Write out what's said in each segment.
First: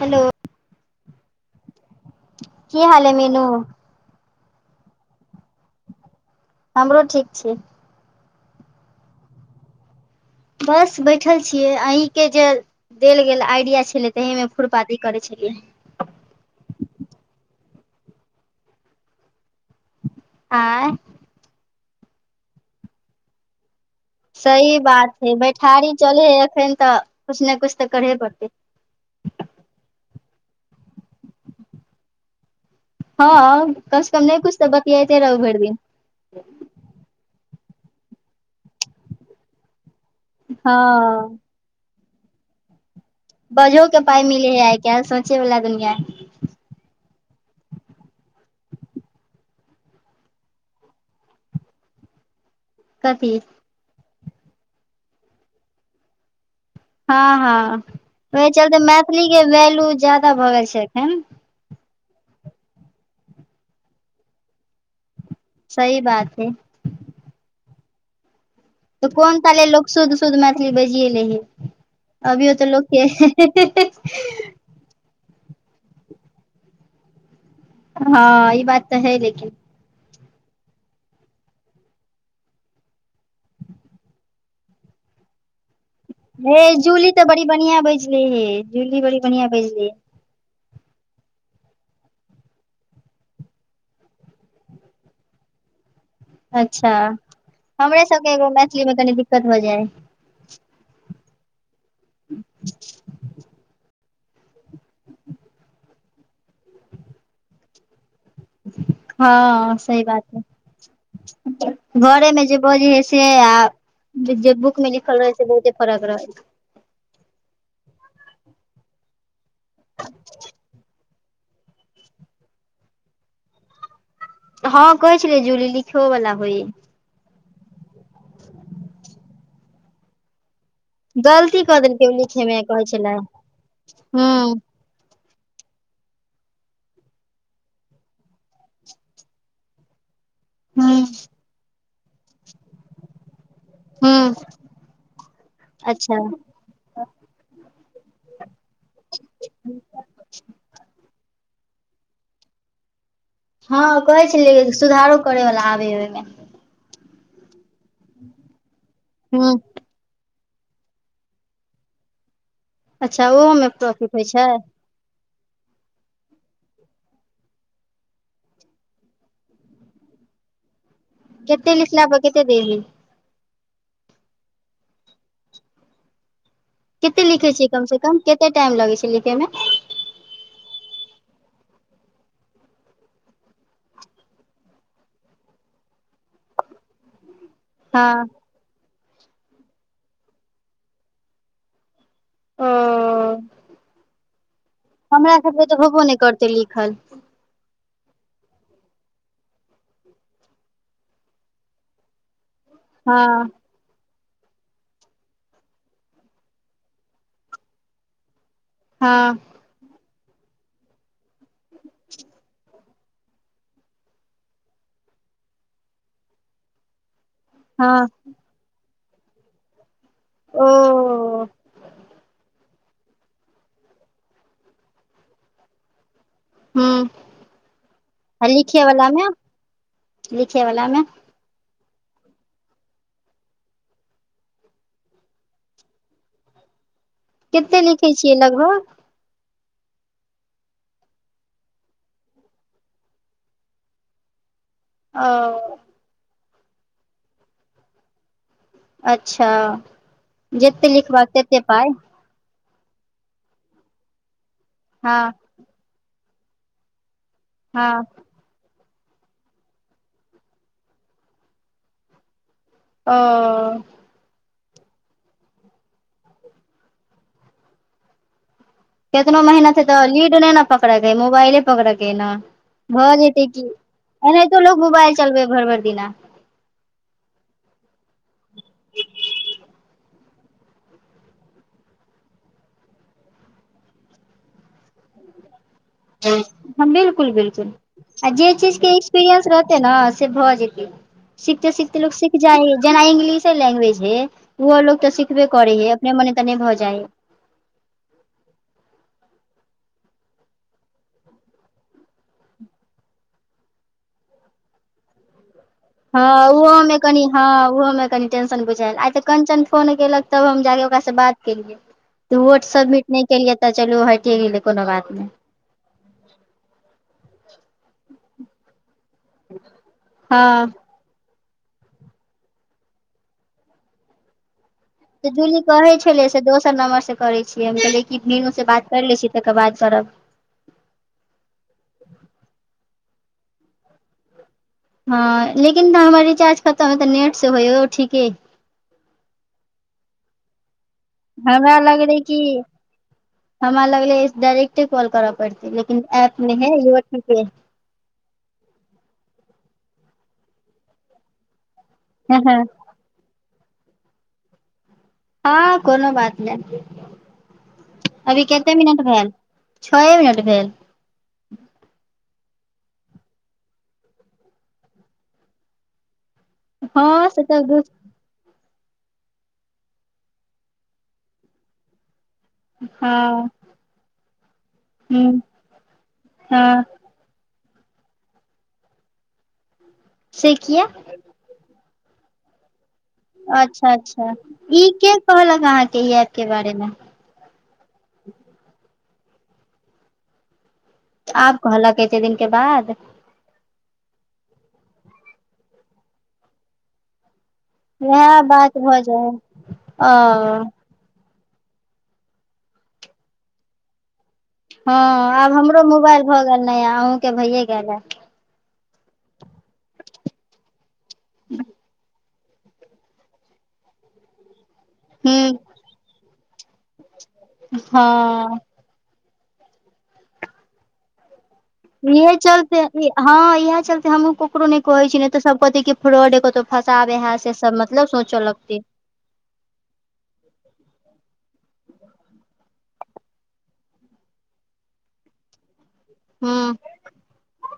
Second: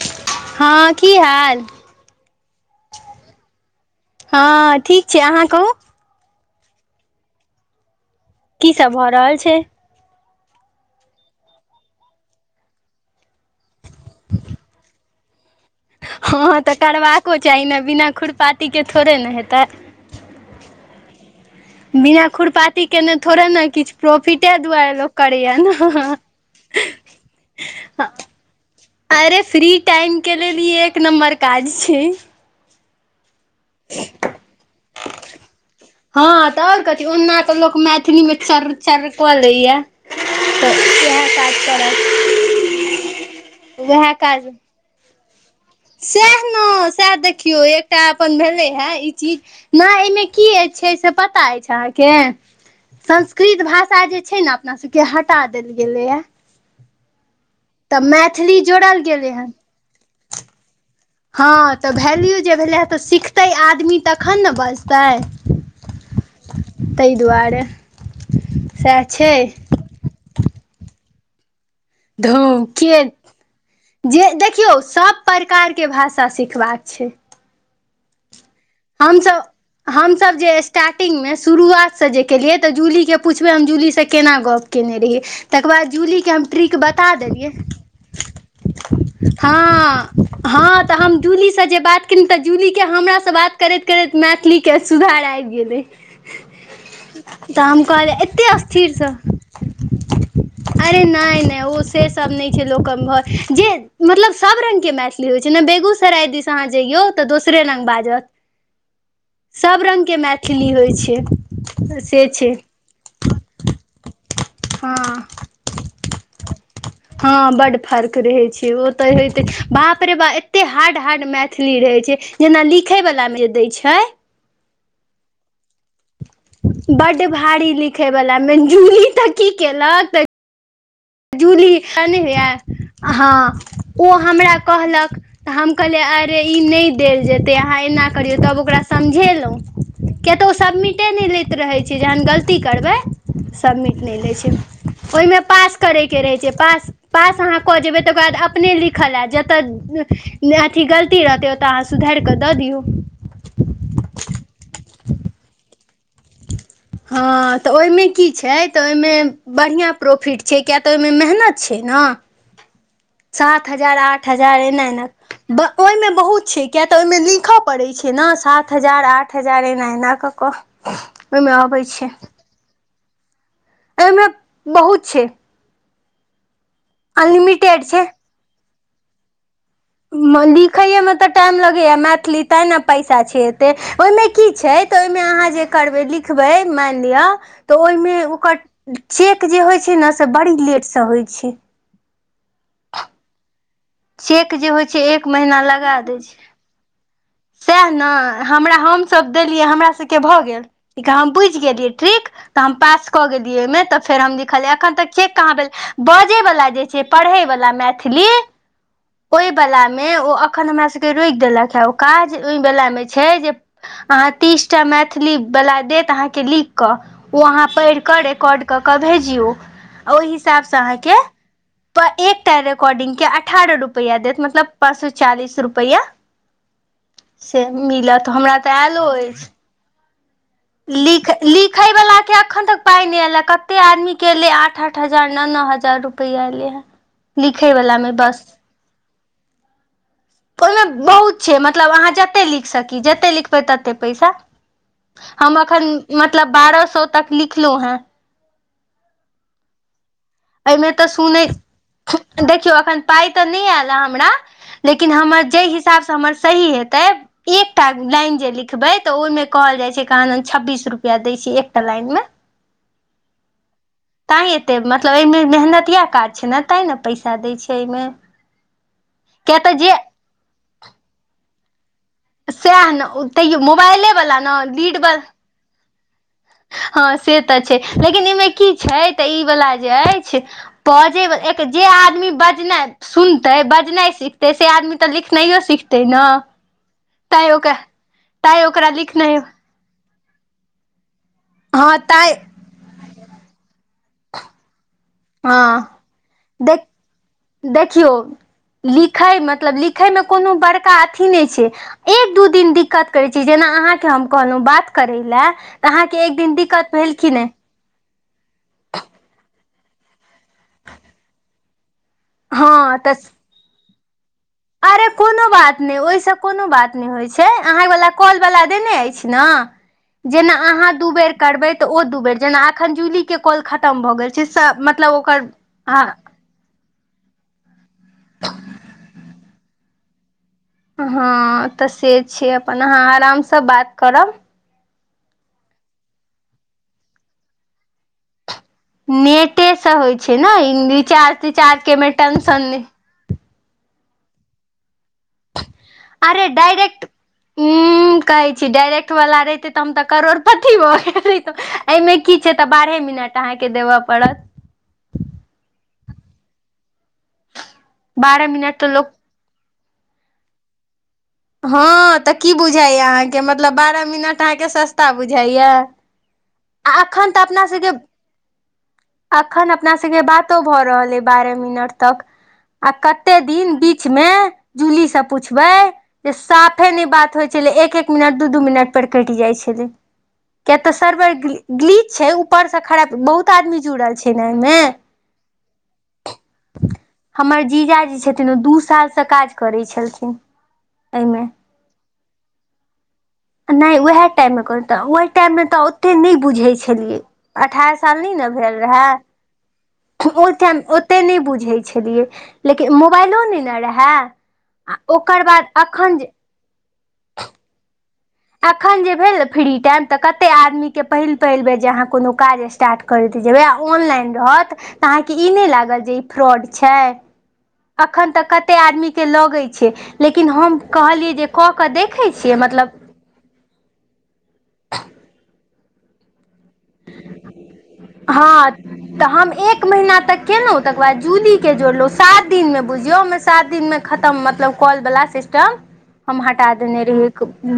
Hello हँ की हाल की हाल अइ मीनू हँ ठीक छिये अहाँ कहूँ हमरो ठीक छै की सब भऽ रहल छैय बस बैठल छियै आही केँ जे देल गेल आइडिया छलै तऽ एहिमे खुरपाती करै छलियै हँ हँ तऽ करबाको चाही नेऽ बिना खुरपातीके थोड़े नऽ हेतै आँय बिना खुरपाती केने थोड़े नऽ किछ प्रोफिटे सही दुआरा लोक बात हइ करै य नऽ बैठारी हँ चले हइ एखन तऽ कुछ ने कुछ तऽ हँ करहे पड़तै अरे फ्री टाइम केँ लेल ई एक नम्बर काज छैय हँ कम सँ कम नय कुछ तऽ बतियाइते रहू भैर दिन हँ तऽ आओर कथी ओना तऽ लोक मैथिलीमे चर चर कऽ लै य हँ करत बजहो केँ उएह पाइ मिलै है आय काइल सोचै वला दुनिया सैह नऽ सैह देखियौ एकटा अपन भेलै हे ई चीज नय एहिमे किया छैय से पता अछि अहाँकेँ कथी संस्कृत भाषा जे छैय नऽ अपना सभ केँ हटा देल गेलैय हँ हँ ओय चलते गेलै मैथिलीकेँ हन वैल्यू जाादा भऽ गेल छैय अखैन हँ तऽ वैल्यू जे भेलै हे तऽ सिखतै आदमी तखन नऽ बजतै सही बात हइ तैय दुआरे सएह तऽ छै कोन ताले लोक शुद्ध - शुद्ध मैथिली बजीए लै हैय धो केँ जे देखियौ सब प्रकार केँ भाषा सिखबाक छैय हँ ई बात तऽ है हमसभ लेकिन हमसभ जे स्टार्टिंगमे शुरुआतसँ जे केलियै तऽ जूलीके पुछबै हम जूलीसँ केना गप केना केने रहिय तकर बाद जूलीके हम ट्रिक हे जूली बता तऽ बड़ी देलियै बढ़िया बजले हे जूली बड़ी बढ़िया बजले हाँ हाँ तऽ हम जूली से जे बात केलहु तऽ जूली के हमर से बात करैत करैत मैथिलीके सुधार आबि गेलै अच्छा तऽ हम हमरे कहलिए सबके एगो एतेक मैथिली मे कनी स्थिरसँ दिक्कत भऽ जाइ अरे नहि नहि ओ से सब नहि छैय लोक घर जे मतलब सभ रङंगगके मैथिली होइ छैय जेना बेगूसराय दिस अहाँ जइयौ तऽ दोसरे रङ्ग बाजत हाँ सभ सही रङ्गके बात मैथिली होइ छै है से घरे मे छै जे बोजै है से आ जे बुकमे हँ लिखल रह से बहुते फरक रहै छै हँ बड फर्क रहै छैय ओ तऽ होेे बापरेबाप एते हार्ड बड हार्ड मैथिली रहै छैय जेना लिखै वला मे जे दै छैय हाँ कहै छलय जुली लिखयओ बला बड भारी लिखे वला मे जुली तऽ की केलक त गलती जूली कऽ देलकै ओ नहि लिखे मे कहै हो छलै हँ ओ हूं हमरा कहलक तऽ हम कहलियै अरे ई नहि देल जेतै अहाँ एना करियौ तब ओकरा समझेलहुँ किय तऽ ओ हूं सबमिटे नहि लैत रहैत छै जहन गलती करबै समिट नहि हूं लै छै ओहिमे पास अच्छा करयके रहै छै पास पास अहाँ कऽ जेबै तकर बाद अपने लिखल आयत जतऽ अथी गलती रहतै ओ तऽ आहाँ सुधारड़ कऽ दऽ दियऔ हाँ कहै छलिय सुधारो करै वला आबे ह ओहिमे हँ तऽ ओहिमे की छैय तऽ ओहिमे हूं बढ़िआँ प्रॉफिट छैय किएक तऽ ओहिमे मेहनत छैय नहि अच्छा ओहोमे सात हजार प्रॉफिट होइ आठ छै हजार एना एना ओहिमे बहुत छै किय तऽ ओहिमे लिखय पड़ैत छै नऽ सात हजार आठ हजार एना एना कऽ कऽ [unintelligible] केतेक लिखला छै पर केते दे हेय एहिमे बहुत छै कते लिखे छियै अनलिमिटेड कम से छै कम कते टाइम लगै छै लिखे मे लिखैएमे तऽ टाइम लगैएा मैथिली तैँ ने पैसा छै एतै ओहिमे की छै तऽ ओहिमे अहाँ जे करबै लिखबै मानि लिअ तऽ हँ ओहिमे ओकर चेक जे होइ छै नऽ से बड़ी लेटसँ होइ छै ओ चेक जे होइ छै एक हमरा महीना सबके तऽ लगा होबो दै नहि छै करतै लिखल सएह ने हमरा हमसभ देलियै हमर सभके भऽ गेल कि हम बुझ गेलियै ट्रिक तऽ हम पास हँ क गेलिय ओहिमे तऽ फेर हम ल एखन तक चेक कहाँ भेल बजै वला जे छै पढ़ै वलाा मैथिली हँ ओहि वलामे ओ एखन हमरा सभके रुोकि देलक हे ओ काज ओहि वलामे छै जे अहाँ तीस टा मैथिली वला देत अहाँके लिख कऽ ओ अहाँ हँ पढ़ि कऽ रिकॉड कऽ क भेजयो ओय हिसाब ओ सऽ आहाँके प ऐकटा रिकॉर्डिंग के अठारह रुपैआ देत मतलब पाँच सो चालीस रुपआ हूँ से मिलत हमरा तऽ एयलो अछि लिखेवला लिखे लिखे वाला के अखन तक पाय नै एले कते आदमी के एले आठ आठ हजार नओ नओ हजार रुपआ एले लिखे कते वला में लिखै छियै बस लगभग ओय में बहुत छै मतलब अहाँ जतेक लिख सकी जतेक लिखबै ततेक पैसा हम ओ एखन मतलब बारह सए तक लिखलो हेँ अच्छा जते एहिमे तऽ लिखबाक सुनै तते पाइ देखियौ अखन पाइ तऽ नय आयल ह हमरा लेकिन हँ हमर जेय हिसाब हिसाब से हमर सही हेते एकटा हँ लाइन जे लिखबे तऽ ओयमें कहल जाइ छै क छब्बीस रुपआ दै छ एकटा लाइन मे ओ तैँ एतेक मतलब ऐयमें मेहनति इएह काज छै ने तैँ ने पैसा दै छै एहिमे कतनो किया तऽ मेहनते जे तो लीड नै नय पकड़े के हय मोबाइले पकड़के ने सएह ने भऽ जेते तैयो की मोबाइले वाला ने एनाहितो लोग लीड मोबाइल चलबे भेर भेर दिना हँ से तऽ छै लेकिन एयमे की छै तऽ ई वला जे ऐछ बजैब एक जे आदमी बजनाइ सुनते बजनाइ सिखते से आदमी तऽ लिखनाइयो सिखतै ने बिलकुल तैं बिलकुल ओकरा आ जे तैं चीज के ओकरा लिखनाइ एक्सपीरियंस रह ते न से भऽ जेतै सीखते हँ सीखते लोक तैं सीख जाइ ह जेना इंग्लिशे लैंग्वेज हय ओहो लोक तऽ सिखबे करै हँ हय अपने मने तऽ नय भऽ देख जाइ हय देखियौ लिखै मतलब लिखयमे कोनो बड़का अथी नय छै एक दू दिन दिक्कत करैत छी जेना अहाँके हम कहलो बात करै लए तऽ हँ अहाँके एक दिन ओहो दिक्कत में भेल कनि कि हँ नहि ओहो में कनि टेंशन बुझाय आइ तऽ कंचन फोन केलक तब हम जाके ओकास से बात केलियै त वोट हँ सबमिट नय तऽ केलियै तऽ चलू हटि गेले अरे कोनो बात नय ओहि से कोनो बात नय होइ छै अह वाल कॉल वाला देने ऐछ ना जेना हँ आहाँ बेर करबै तऽ ओ दू बेर जेना अखन जूली के कॉल खतम भऽ गेल छै मतलब से ओकर जूली कहै ह छलै से दोसर नम्बर से करै छियै हम कहलिए कि मिनू से बात कर लै छीयै तकर बाद करब हँ तऽ से छै अपन अहाँ आराम सँ बात करब हँ लेकिन तऽ हमर रिचार्ज खतम हइ तऽ नेट से होइौ ठीके हइ नेटे से होइ छै ने रिचार्ज हमरा तिचार्ज केमे लगलै कि टेंशन नय हमरा लगले डायरेक्टे कॉल करै पड़ते लेकिन एप मे है य उम्म कहै छी डायरेक्ट वाला रहिते त हम तऽ करोड़पति भऽ गेल रहितो एयमे की छै तऽ बारहे मिनट अहाँके देबऽ पड़त हँ कोनो बात नय अभी बारह कते तऽ मिनट लोक भेल छौए मिनट भेल हँ तऽ की बुझाइया अहाँके मतलब बारह मिनट अहाँके सस्ता बुझाइया आ हँ एखन तऽ से अपना दू सबके अखन अपना सबकेे बातो भऽ रहल अइ बारह मिनट तक आ कते हँ दिन बीच में जूली से ह पूछबै जे हँ साफे नय बात होइ छलै एक एक मिनट दू दू मिनट पर केट जाइ छलै किया तऽ सर्वर ग्लीच छै ऊ पर से खड़ बहुत आदमी अच्छा जुड़ल अच्छा छै ने ऐयमे ई के कहलक अहाँके ई ऐप के बारे मे हमर जीजा जी छथिन ओ दू सालसँ काज करै छलखिन एहिमे आब कहलक एते दिन के बाद नय उहे टाइम मे कहत ओह टाइम मे तऽ ओते नय बुझैत छलियै अठारह साल नय वएह ने बात भेल भऽ जाइ हइ रहए ओइ ओ टाइम ओते नय बुझै छेलियै लेकिन मोबाइलो नय न रहै हँ आब हमरो मोबाइल भऽ गेल नया अहूंके भैये गेल हे अखन जे भेल न फ्री टाइम तऽ कते आदमी के पहिल पहिल बेर जे अहाँ कोनो काज स्ट टार्ट करैत जेबै आ ऑनलाइन रहत तऽ अहाँके ई हूँ नय लागल जे ई फ्रॉड छै अखन तऽ हँ कते आदमी के लगै छै लेकिन हम कहलियै जे कऽ कऽ देखै इहे छियै चलते मतलब हँ इहे चलते हमहूँ ककरो नय कहै छी नय तऽ सब कहते की फ्रॉड हय कतौ फँसाबे हे से सब मतलब सोचऽ हँ लगते तऽ हम एक महीना तक केलौं तकर बाद जूली के जोड़लौं सात दिन मे बुझियौ हमर सात दिनमे खतम मतलब कॉल वला सिस्टम हम हूँ हटा देने रहियै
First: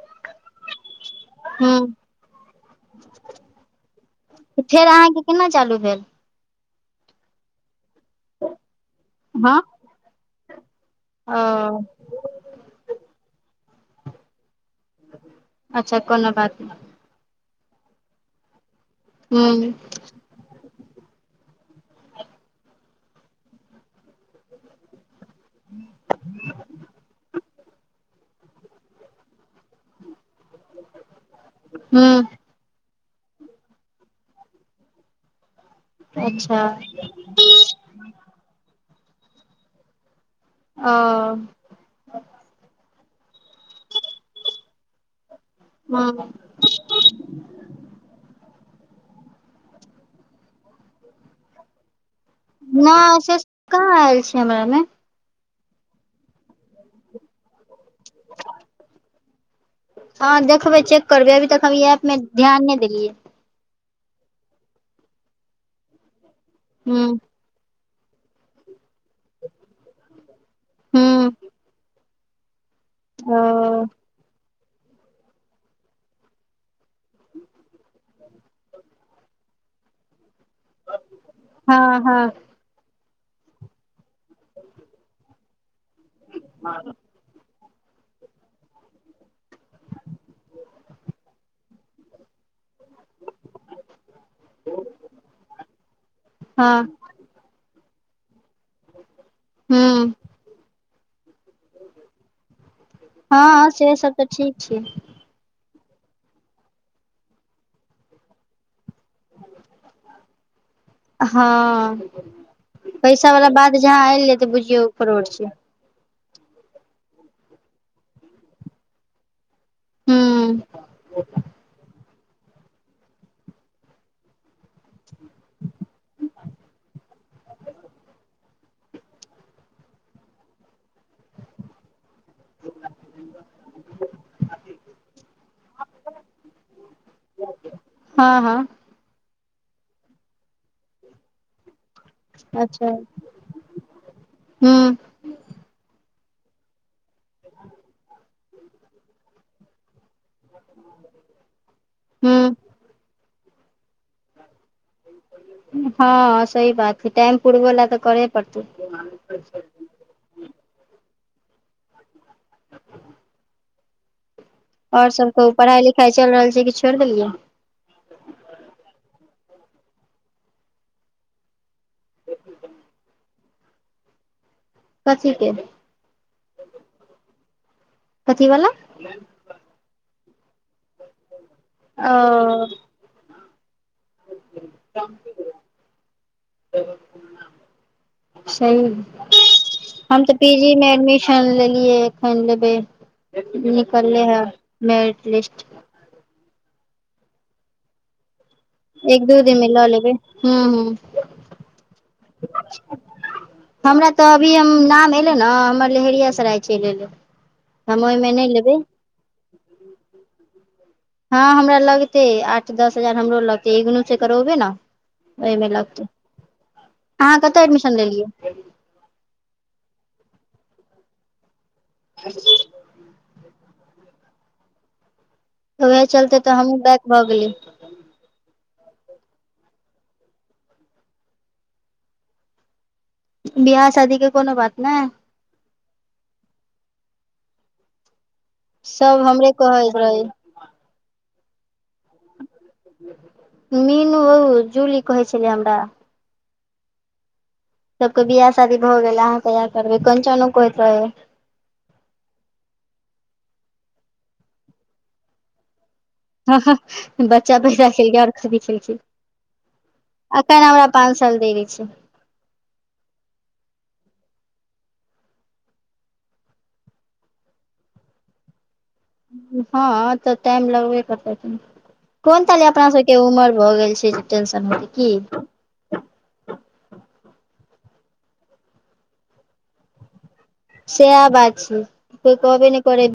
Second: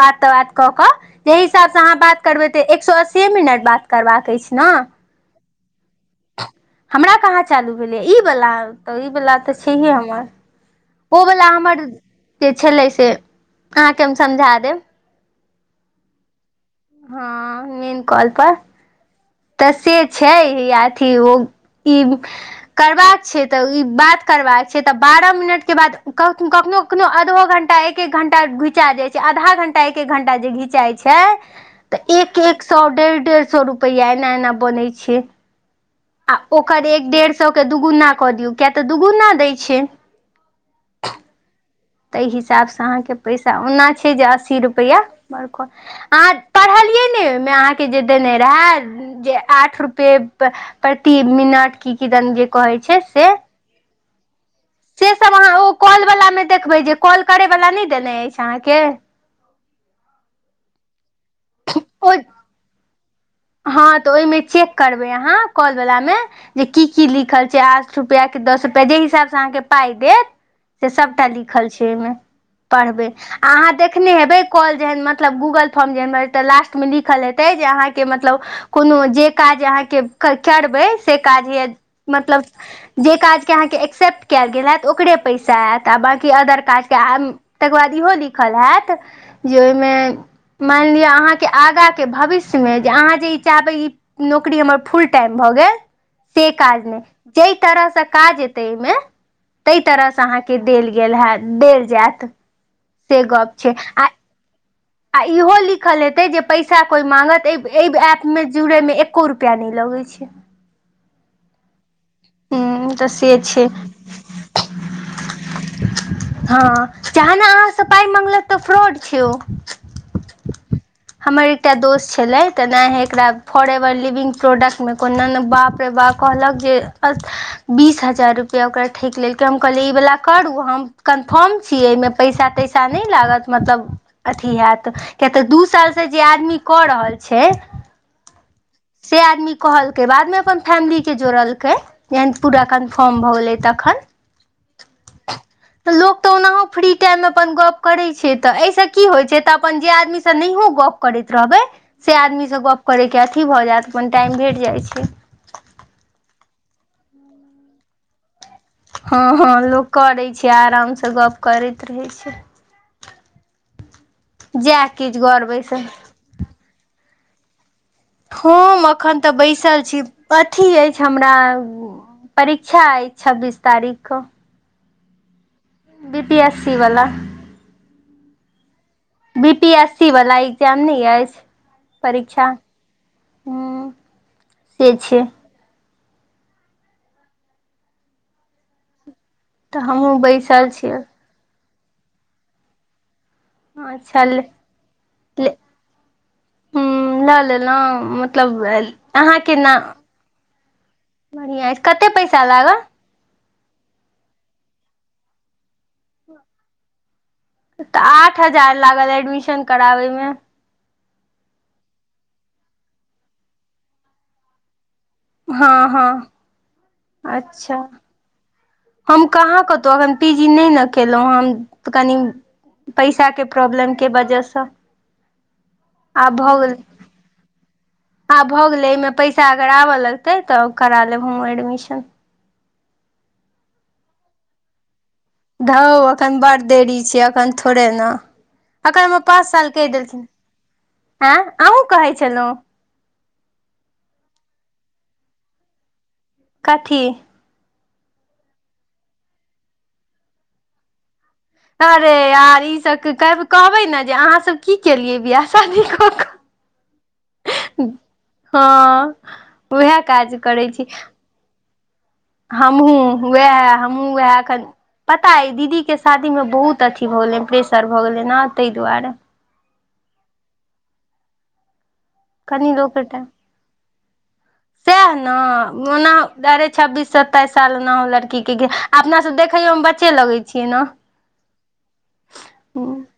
बात तऽ वात कऽ कऽ जेहि हिसाब स हूँ अहाँ बात करबै तऽ एक सौ अस्सीेये मिनट बात करबाक अछि तऽ ने फेर अहाँके केना चालू भेल हमरा कहाँ चालू भेलै ई वला तऽ ई वला तऽ हँ छैहे हमर ओ वला हमर जे छेलै से अहाँके हम समझा देब अच्छा कोनो बात नय हँ नीन कॉल पर तऽ हूँ से छै अथी ओ ई करबाक छै तऽ ई बात करबाक छै तऽ बारह मिनट के बाद कखनो कखनो आधो घंटा एक एक घण्टा घिचा जाइ छै आधा घण्टा एक एक घणटा जे घिचाइ छै तऽ हूँ एक एक एक सौ डेढ़ डेढ़ सौ रुपैया एना एना बनै छै आ अच्छा ओकर एक डेढ़ सौ के दुगुना कऽ दियौ किया तऽ दुगुना दै छै ओ तइ हिसाबसँ अहाँके पैसा ओना छै जे अस्सी रुपैया बड़हत हूँ अहाँ पढ़लियै नय ओहिमे अहाँके जे देने रहै जे आठ रुपए प्रति मिनट की किदन जे। कहै छै नय से सब कहाँ आयल छै हमरा मे। से सब अहाँ ओ कॉल वला मे देखबै जे कॉल करय वला नय देने अछि अहाँके। अहाँ देखबै चेक करबै अभी तक हम ई ऐप ओ मे ध्यान नय देलियै हँ तऽ ओहि मे चेक करबै अहाँ कॉल वाला मे जे की की हूँ लिखल आठ रूपया की दस रुपया कि जे हिसाब से अहाँके पाइ देत से सभटा हूँ लिखल छै ओहिमे पढ़बै ओ आ अहाँ देखने हेबै काॅल जेहन मतलव गुगल फोर्म जेहन लास्ट मे लिखल हेतै काज अहाँके करबै से काज ये हँ हँ मतलब जे काज के अहाँके एक्सेप्ट कयल गेल हेत ओकरे पैसा आयत आ बाँकी अदर काजके आ। तकर बाद इहो लिखल हैत जे ओहिमे। मानि लिअ अहाँके आगा के भविष्य। अहाँ जे ई चाहबै ई नौकरी हमर फुल टाइम भऽ गेल से काज हँ नै। जाहि तरह से काज एते एहिमे ताहि तरह हूँ से अहाँके। के देल गेल हैत देल जायत। से गप हँ छै से आ सब तऽ ठीक छै। आ इहो लिखल हेतै जे पैसा कोई मांगत एहि ऐप मे जुड़यमे एक्को रुपया नय लगै छै। हँ हूँ तऽ पैसा से वला छै बात जहाँ एलै तऽ बुझियौ फरोड छियै। हँ जहने अहाँसँ पाइ मगलक तऽ फ्रॉड छै ओ। हूँ। हमर एकटा दोस्त। छलै तेनाहे एकरा फॉर एवर लिविंग प्रोडक्टमे कोनाने बाप रे बाप कहलक जे। बीस हजार रुपैआ ओकरा ठकि लेलकै हम कहलियै ई वला करू हम कन्फर्म छीयै एहिमे। पैसा तैसा नहि लागत मतलब अथी हैत। किया तऽ दू साल सऽ जे आदमी कऽ रहल छै। हँ हँ। से आदमी कहलकै बादमे अपन फैमिली के जोड़लकै। पूरा अच्छा कन्फर्म भऽ गेलै तखन हूँ तऽ लोक तऽ ओनाहो फ्री। टाइम मे अपन गप करै छै तऽ एहि से की होइ तऽ अपन जे आदमी। से नहियो गप करैत रहबै से हूँ आदमीसँ गप करय के अथी भऽ जायत अपन टाइम भेट जाइ छै। हँ सही बात से टाइम पुड़बऽला तऽ करै। परतै। हँ हँ लोक करै छै आरामसँ गप करैत रहै छै। जएह और किछ सब घर कहु पढ़ाई बैसल। लिखाई चलि रहल छै कि छोड़ि देलियै। हम एखन तऽ बैसल छी अथी अछि हमरा। परीक्षा आइछ छब्बीस तारीख कऽ। कथीके। बी पी एस सी वला। कथीवला। बी पी एस सी वालला एग्जाम नै अछि ओ परीक्षा, हूँ। से छै सही। तऽ हमहूँ हम तऽ पी बैसल जी मे छियै एडमिशन लेलियै एखन लेबै। निकलले अच्छा। है मेरिट लिस्ट हूँ लऽ लेलउ मतलब। एक अहाँ दू के दिन मे नाम लऽ लेबै हूँ हूँ बढ़िया अछि कते पैसा लागल। हमरा तऽ अभी हम नाम एलै नऽ हमर। लेहेरिया सराय चलि एलै हम ओहिमे नहि लेबै। अगर एडमिशन। कराबै मे। हँ हमरा लगते आठ दस हजार हमरो लगतै एगनू से करेबे ने ओहिमे हँ लगतै। हँ अहाँ कतय अच्छा एडमिशन लेलियै। हम कहाँ कतहुॅं एखन पी जी नहि ने केलहुँ हम कनि पैसा के प्रॉब्लम के वजहसँ। ओएहे चलते तऽ हमहूँ बैक भऽ गेलीयै। आ भऽ गेलै एहिमे पैसा अगर आबऽ लगतै तऽ करा लेब हमहूँ एडमिशन। बियाह शादी के कोनो बात नहि। घउ एखन बड़ देरी छै एखन थोड़े नऽ एखन उमे सब पाँच हमरे साल कहि कहैत देलथिन रहै आँ अहूँ कहै छलहुँ। मीनू ओ जूली कहै छलिय हमरा कथी सबके बियाह शादी भऽ गेल अहाँ कहिया करबै कन्चनो कहैत रहैय अरे यार ईसभके कहबै ने जे अहाँसभ की केलियै वियाह शादी कऽ कऽ। हँ हँ बच्चा पैदा केलऐ आओर कथि केलऐ हँ उएह काज एखन करै छी हमरा पाँच- फल देबे छै। हमहूँ वैह हमहूँ वैह अखन पता अइ दीदी केँ शादी मे बहुत अथी भऽ गेलै प्रेसर भऽ गेलै नऽ तैय दुआरे हँ तऽ टाइम लगबे करतै कनी कोन ताले कनि अपना सबके उमर भऽ गेल छै जे टेंशन होतै की सैह नऽ ओना डायरेक्ट छब्बीस सत्ताइस साल ओनाहो लड़की केँ की अपना सब देखयो मऽ बच्चे लगै छियै ने सेहा बात छै कोय कहबे नय करै